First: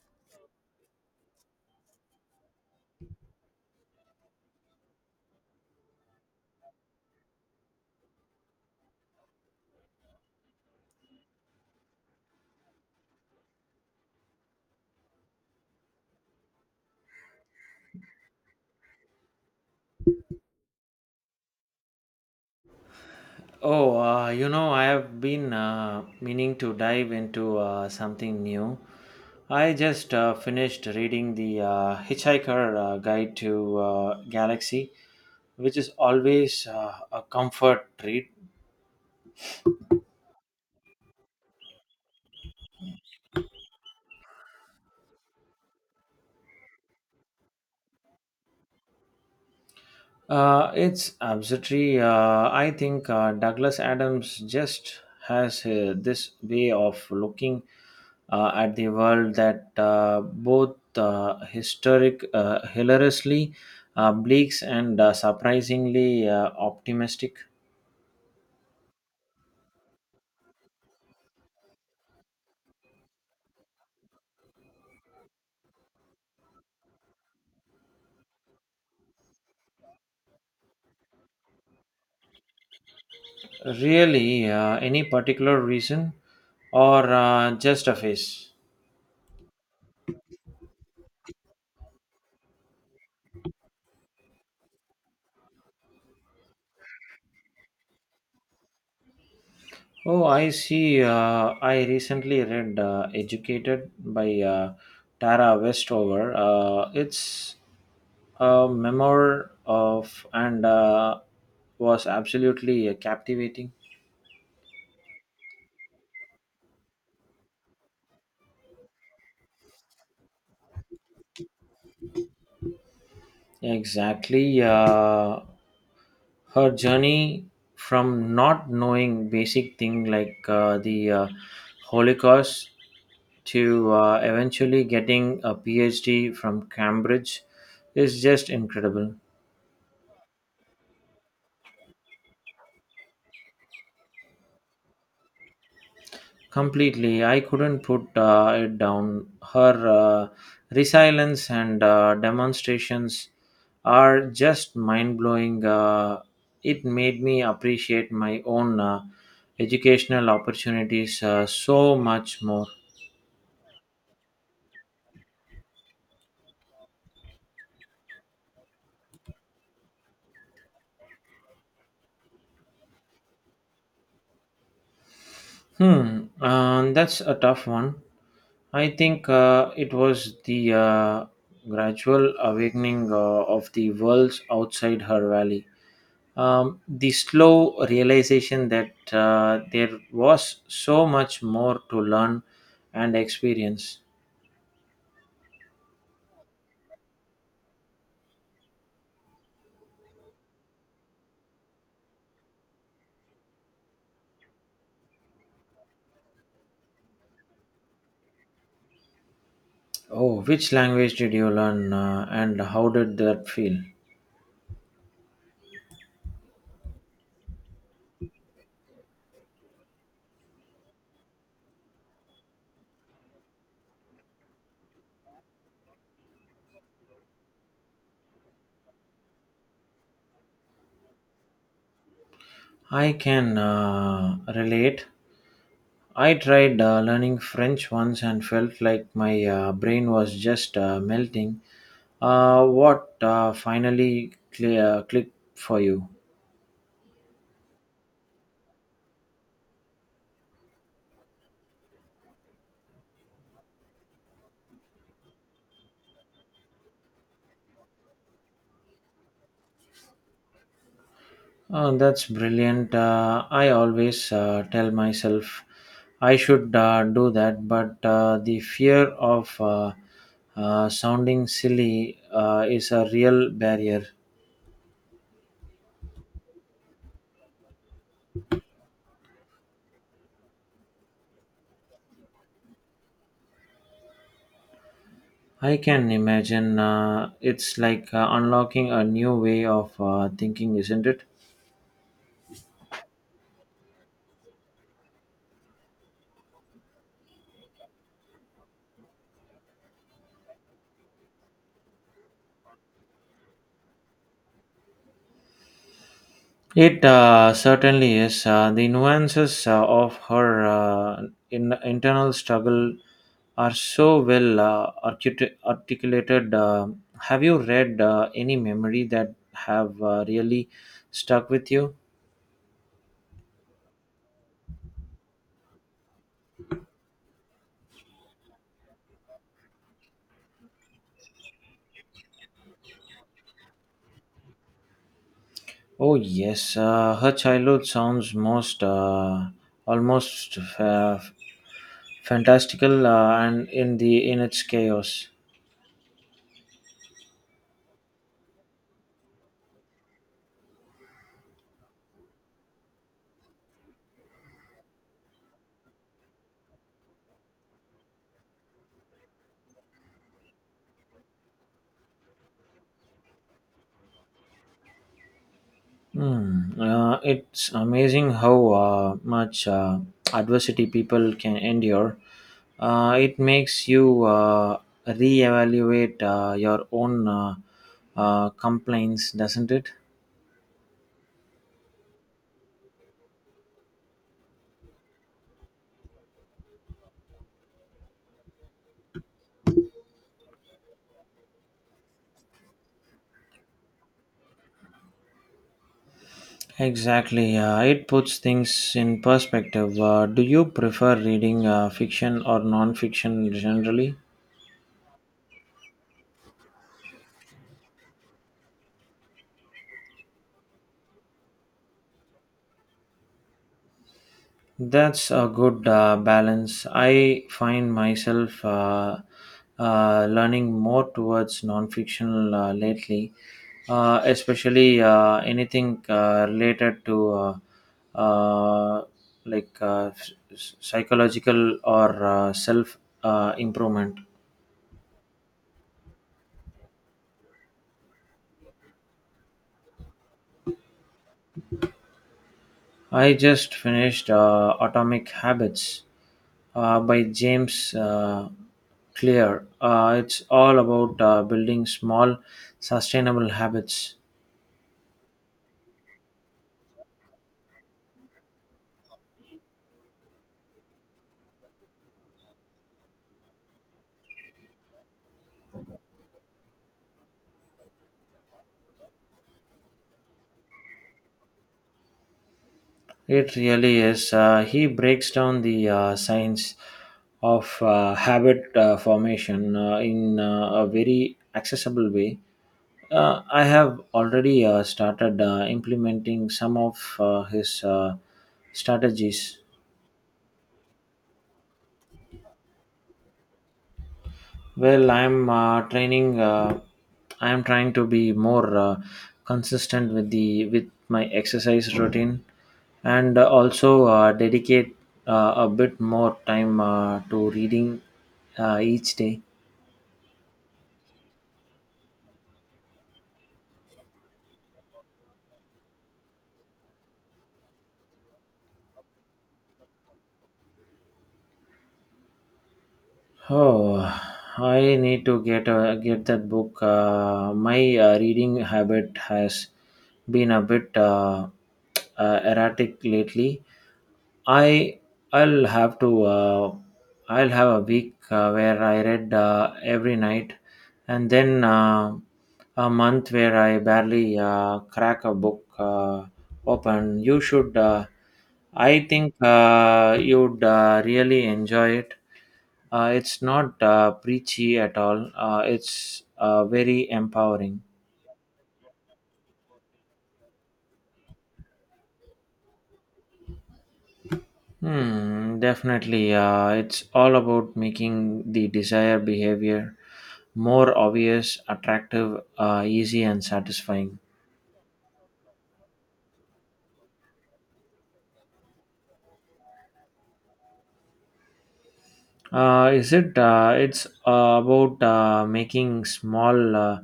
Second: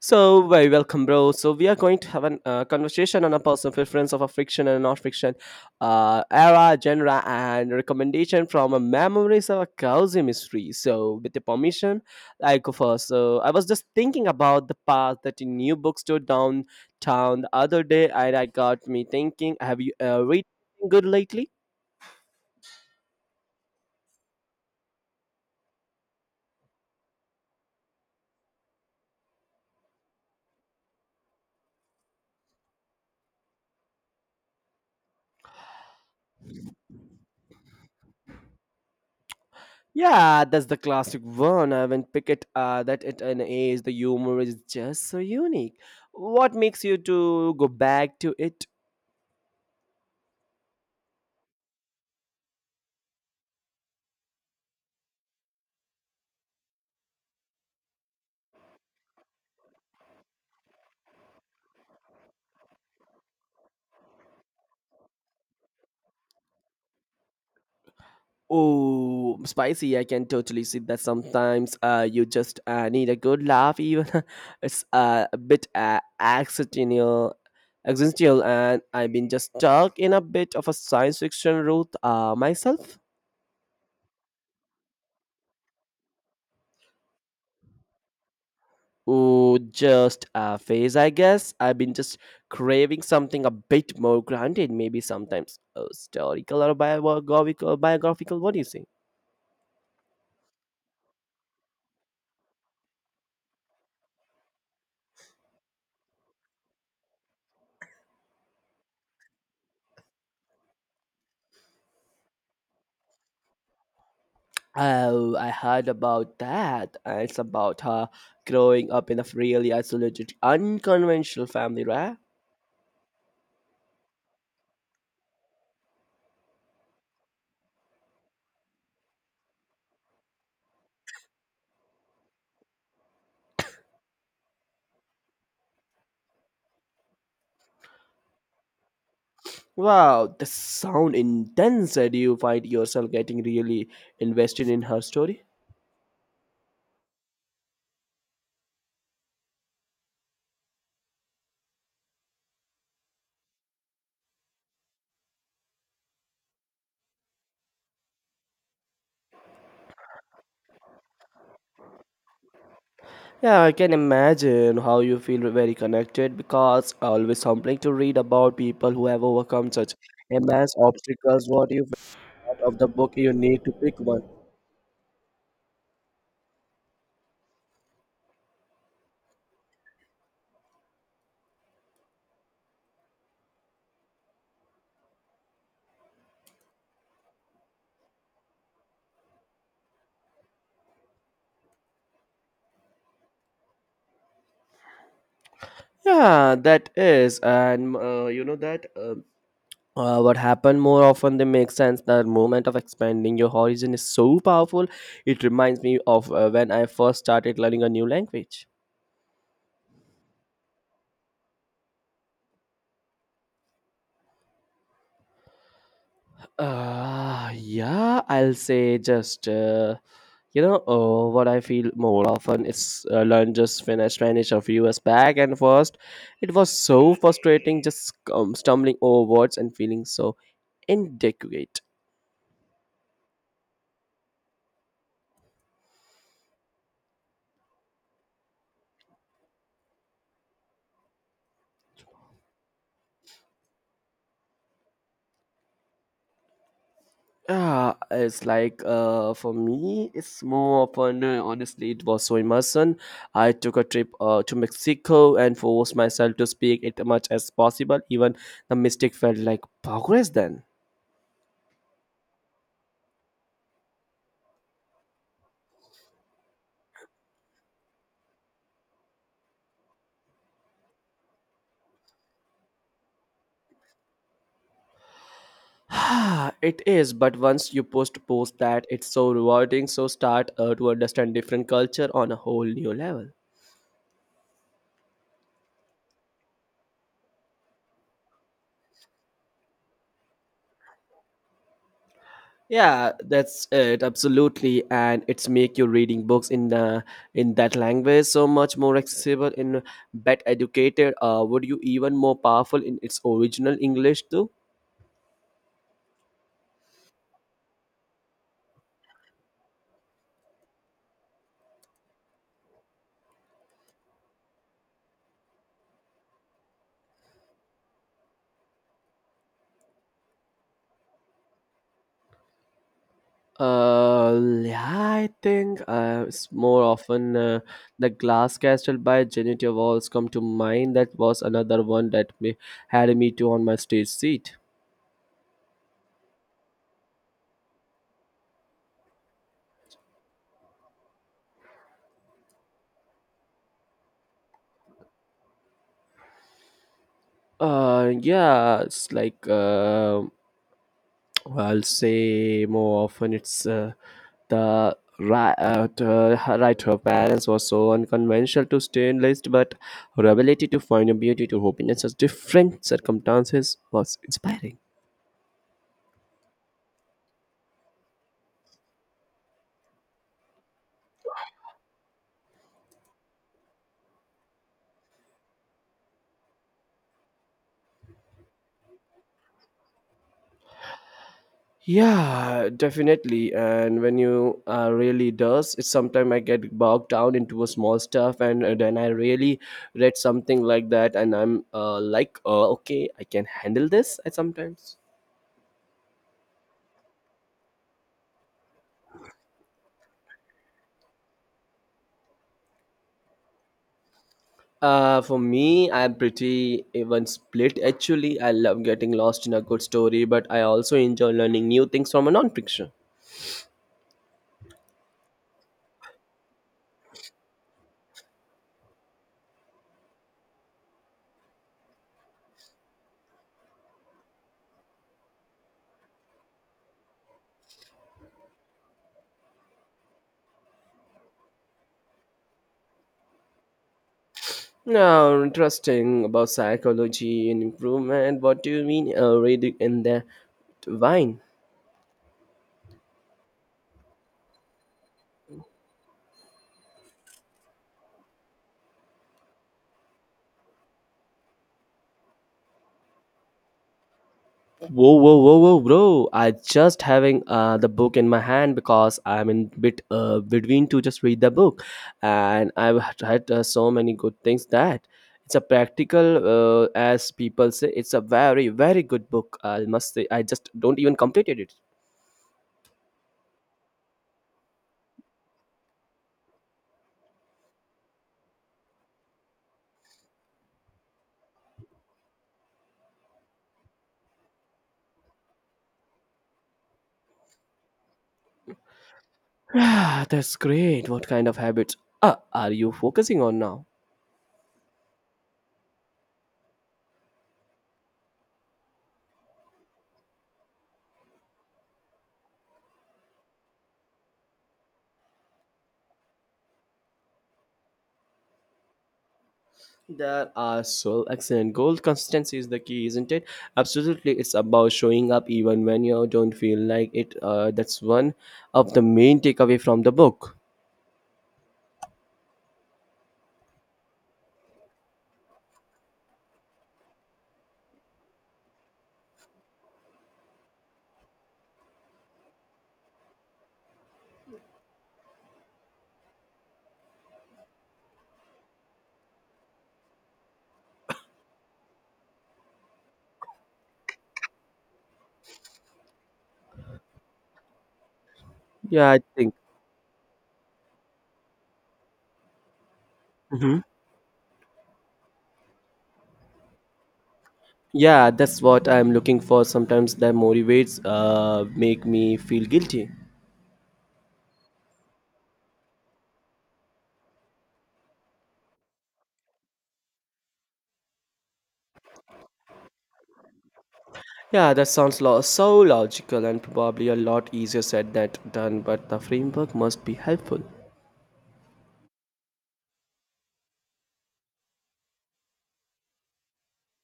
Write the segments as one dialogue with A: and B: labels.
A: So, very welcome, bro. So, we are going to have a conversation on a personal preference of a fiction and non-fiction era, genre, and recommendation from a memories of a cozy mystery. So, with the permission, I go first. So, I was just thinking about the path that a new bookstore downtown the other day, and I got me thinking, have you read anything good lately?
B: Oh, I have been meaning to dive into something new. I just finished reading the Hitchhiker Guide to Galaxy, which is always a comfort read.
A: Yeah, that's the classic one. I haven't pick it that at an age. The humor is just so unique. What makes you to go back to it?
B: It's absolutely. I think Douglas Adams just has this way of looking at the world that both hilariously bleak and surprisingly optimistic.
A: Oh, spicy! I can totally see that. Sometimes you just need a good laugh. Even it's a bit accidental, existential, and I've been just stuck in a bit of a science fiction route myself.
B: Really, any particular reason or just a phase?
A: Oh, just a phase, I guess. I've been just craving something a bit more grounded, maybe sometimes historical or biographical. Biographical, what do you say?
B: Oh, I see. I recently read Educated by Tara Westover. It's a memoir of and was absolutely captivating.
A: Oh, I heard about that. It's about her growing up in a really isolated, unconventional family, right?
B: Exactly. Her journey from not knowing basic thing like the Holocaust to eventually getting a PhD from Cambridge is just incredible.
A: Wow, the sound intense that you find yourself getting really invested in her story.
B: Completely, I couldn't put it down. Her resilience and demonstrations are just mind blowing. It made me appreciate my own educational opportunities so much more.
A: Yeah, I can imagine how you feel very connected because always humbling to read about people who have overcome such immense obstacles. What you out of the book, you need to pick one.
B: That's a tough one. I think it was the gradual awakening of the worlds outside her valley. The slow realization that there was so much more to learn and experience.
A: Yeah, that is, and you know that what happened more often they make sense. The moment of expanding your horizon is so powerful. It reminds me of when I first started learning a new language.
B: Oh, which language did you learn and how did that feel?
A: Yeah, I'll say just you know what I feel more often is learn just finished Spanish a few years back, and first it was so frustrating, just stumbling over words and feeling so inadequate.
B: I can relate. I tried learning French once and felt like my brain was just melting. What finally clear, clicked for you?
A: Ah, it's like for me, it's more often. Honestly, it was so immersion. I took a trip to Mexico and forced myself to speak it much as possible. Even the mistake felt like progress then.
B: That's brilliant. I always tell myself I should do that, but the fear of sounding silly is a real barrier.
A: It is, but once you post that, it's so rewarding, so start to understand different culture on a whole new level.
B: I can imagine it's like unlocking a new way of thinking, isn't it?
A: Yeah, that's it absolutely, and it's make your reading books in that language so much more accessible and better educated would you even more powerful in its original English too.
B: It certainly is. The nuances of her internal struggle are so well articulated. Have you read any memory that have really stuck with you?
A: Uh, yeah, I think it's more often the Glass Castle by Genitia Walls come to mind. That was another one that me, had me too on my stage seat.
B: Oh yes, her childhood sounds most almost fantastical and in its chaos.
A: Yeah, it's like I'll say more often it's the right to her parents was so unconventional to stay in list, but her ability to find a beauty to hope in such different circumstances was inspiring.
B: Hmm. It's amazing how much adversity people can endure. It makes you reevaluate your own complaints, doesn't it?
A: Yeah, definitely. And when you really does, it's sometimes I get bogged down into a small stuff, and then I really read something like that, and I'm like, okay, I can handle this. I sometimes.
B: Exactly. It puts things in perspective. Do you prefer reading fiction or non fiction generally?
A: For me, I'm pretty even split. Actually, I love getting lost in a good story, but I also enjoy learning new things from a non-fiction.
B: That's a good balance. I find myself learning more towards non-fictional lately, especially anything related to uh, like s- s- psychological or self improvement.
A: Now, interesting about psychology and improvement. What do you mean reading in the wine?
B: I just finished Atomic Habits by James Clear. It's all about building small, sustainable habits.
A: Whoa, whoa, whoa, whoa, bro! I just having the book in my hand because I'm in bit between to just read the book, and I've had so many good things that it's a practical, as people say, it's a very, very good book. I must say, I just don't even completed it.
B: It really is. He breaks down the science of habit formation in a very accessible way. I have already started implementing some of his strategies.
A: Ah, that's great. What kind of habits are you focusing on now?
B: Well, I'm training. I'm trying to be more consistent with the with my exercise routine, and also dedicate a bit more time to reading each day.
A: There are so excellent goals. Consistency is the key, isn't it? Absolutely, it's about showing up even when you don't feel like it. That's one of the main takeaway from the book.
B: Oh, I need to get that book. My reading habit has been a bit erratic lately. I I'll have to uh, I'll have a week where I read every night, and then a month where I barely crack a book open. You should. I
A: Yeah, I
B: think
A: think.
B: you'd really enjoy it. It's
A: Mhm.
B: not preachy at all. It's very empowering.
A: Yeah, that's what I'm looking for. Sometimes that motivates, make me feel guilty.
B: Hmm, definitely. It's all about making the desired behavior more obvious, attractive, easy, and satisfying.
A: Yeah, that sounds so logical and probably a lot easier said than done, but the framework must be helpful.
B: Is it? It's about making small, uh,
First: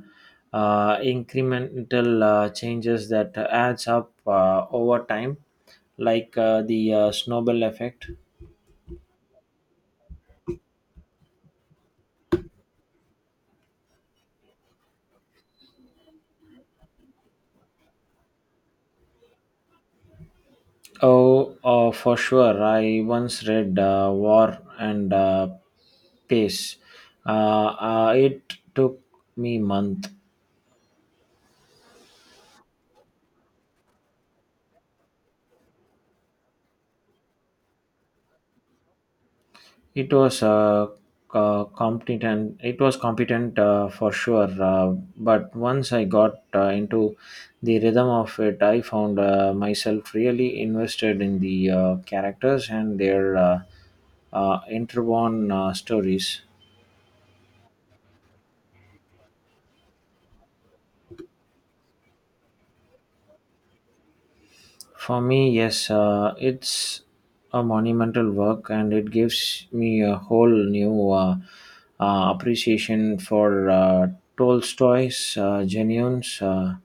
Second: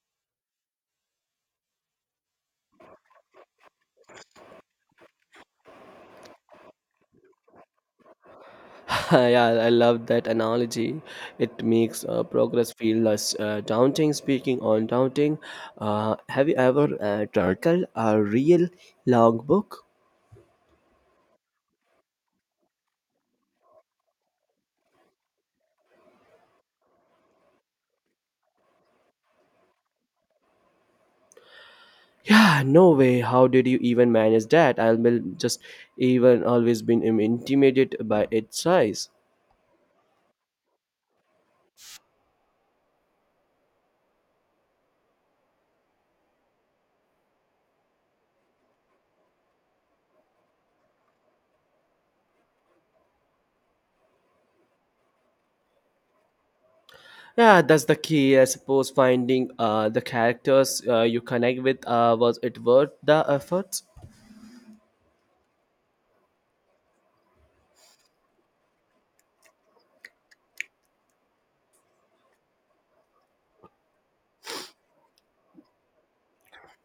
B: uh, incremental changes that adds up over time, like the snowball effect.
A: Yeah, I love that analogy. It makes progress feel less daunting. Speaking on daunting, have you ever turtled a real long book?
B: Oh, for sure. I once read War and Peace. Uh, it took me month.
A: Yeah, no way. How did you even manage that? I will just even always been intimidated by its size.
B: It was competent for sure. But once I got into the rhythm of it, I found myself really invested in the characters and their interwoven stories.
A: Yeah, that's the key. I suppose finding the characters you connect with was it worth the efforts?
B: For me, yes, it's a monumental work and it gives me a whole new appreciation for Tolstoy's Genuines.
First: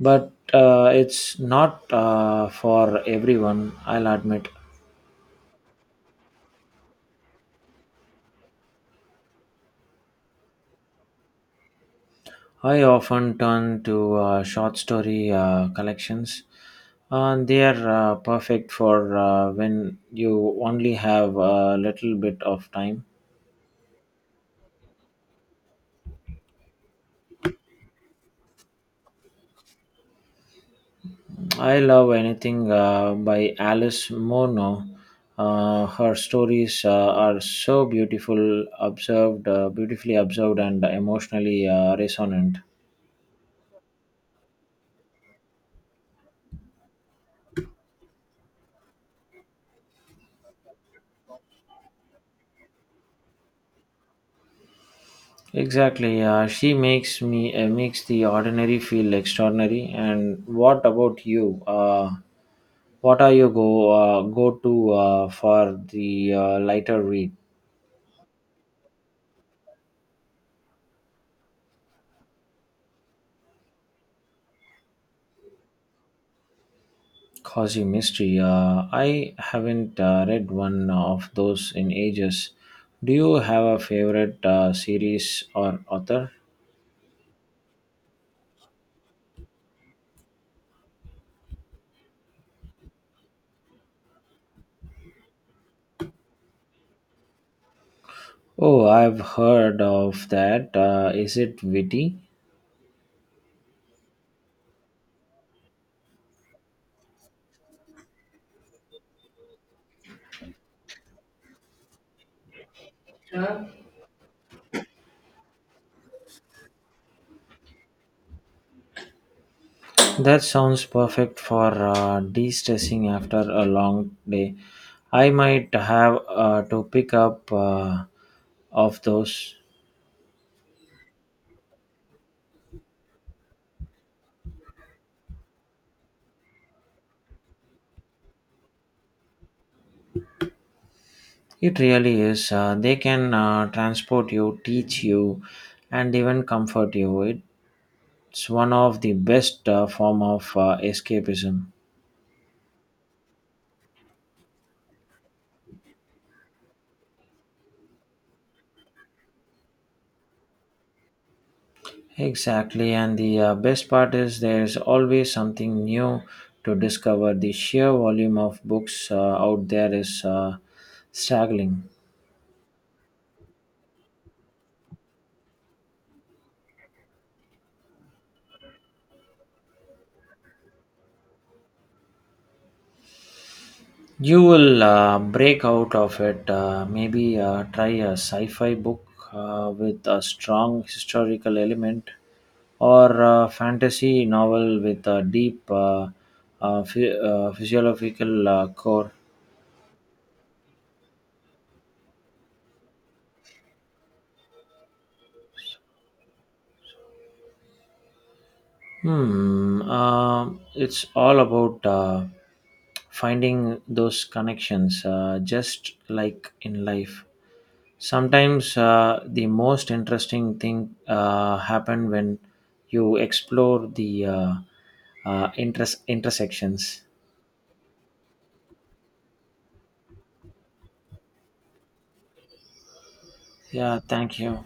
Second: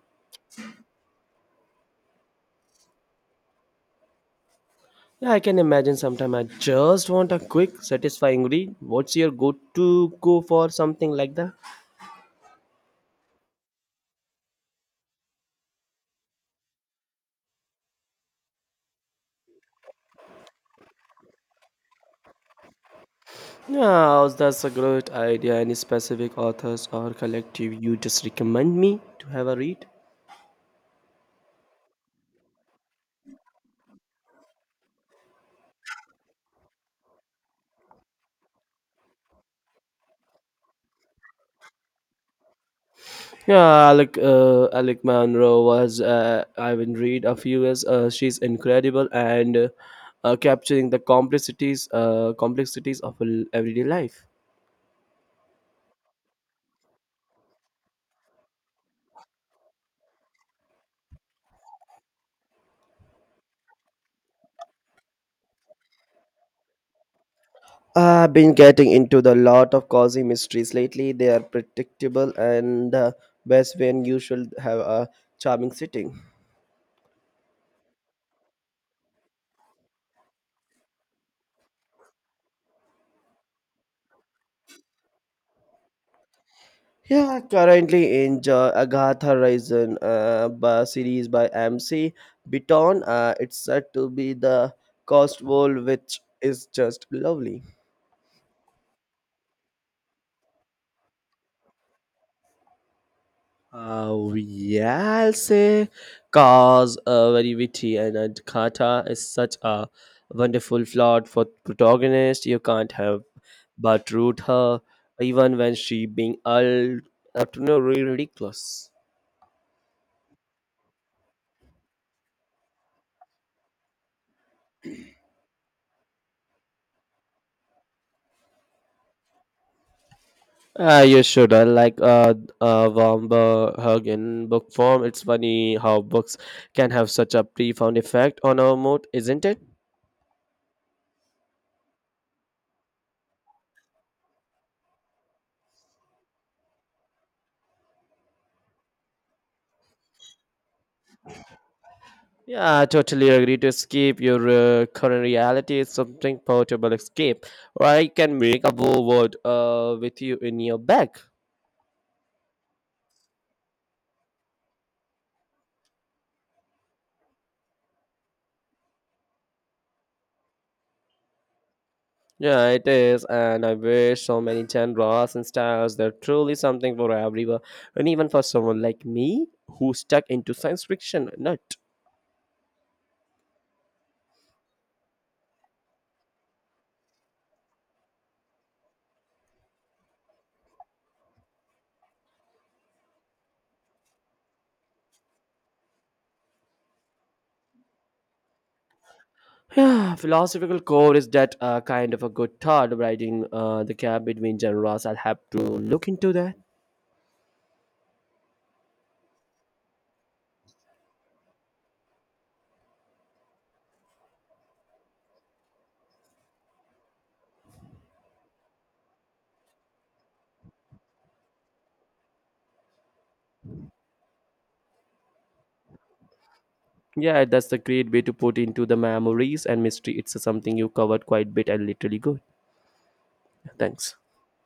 B: But it's not for everyone, I'll admit.
A: Yeah, I can imagine sometime I just want a quick, satisfying read. What's your go to go for something like that?
B: I often turn to short story collections. And they are perfect for when you only have a little bit of time.
A: Yeah, that's a great idea. Any specific authors or collective you just recommend me to have a read?
B: I love anything by Alice Munro. Her stories are so beautifully observed, and emotionally resonant.
A: Yeah, Alec, Alec Monroe was Ivan Reed a few years. She's incredible and capturing the complexities of everyday life.
B: Exactly, she makes the ordinary feel extraordinary. And what about you? What are your go to for the lighter read?
A: I've been getting into the lot of cozy mysteries lately. They are predictable and the best when you should have a charming sitting.
B: Causing mystery. I haven't read one of those in ages. Do you have a favorite series or author?
A: Yeah, currently enjoy Agatha Horizon by series by MC Biton. It's said to be the cost world, which is just lovely.
B: Oh, I've heard of that. Is it witty?
A: Yeah, I'll say cause very witty and Kata is such a wonderful plot for protagonist. You can't help but root her, even when she being all utterly ridiculous.
B: That sounds perfect for de stressing after a long day. I might have to pick up of those.
A: You should. I like warm hug in book form. It's funny how books can have such a profound effect on our mood, isn't it?
B: It really is. They can transport you, teach you, and even comfort you. It's one of the best form of escapism.
A: Yeah, I totally agree. To escape your current reality is something portable escape, or I can make a whole world with you in your bag.
B: Exactly, and the best part is there's always something new to discover. The sheer volume of books out there is staggering.
A: Yeah, it is, and I wish so many genres and styles. There's truly something for everyone, and even for someone like me who's stuck into science fiction nut.
B: You will break out of it. Maybe try a sci fi book with a strong historical element or a fantasy novel with a deep physiological core.
A: Yeah, philosophical core is that kind of a good thought, riding the gap between genres. I'll have to look into that.
B: Hmm. It's all about finding those connections, just like in life. Sometimes the most interesting thing happen when you explore the interest intersections.
A: Yeah, that's the great way to put into the memories and mystery. It's something you covered quite bit and literally good.
B: Yeah.
A: Thanks.
B: Thank you.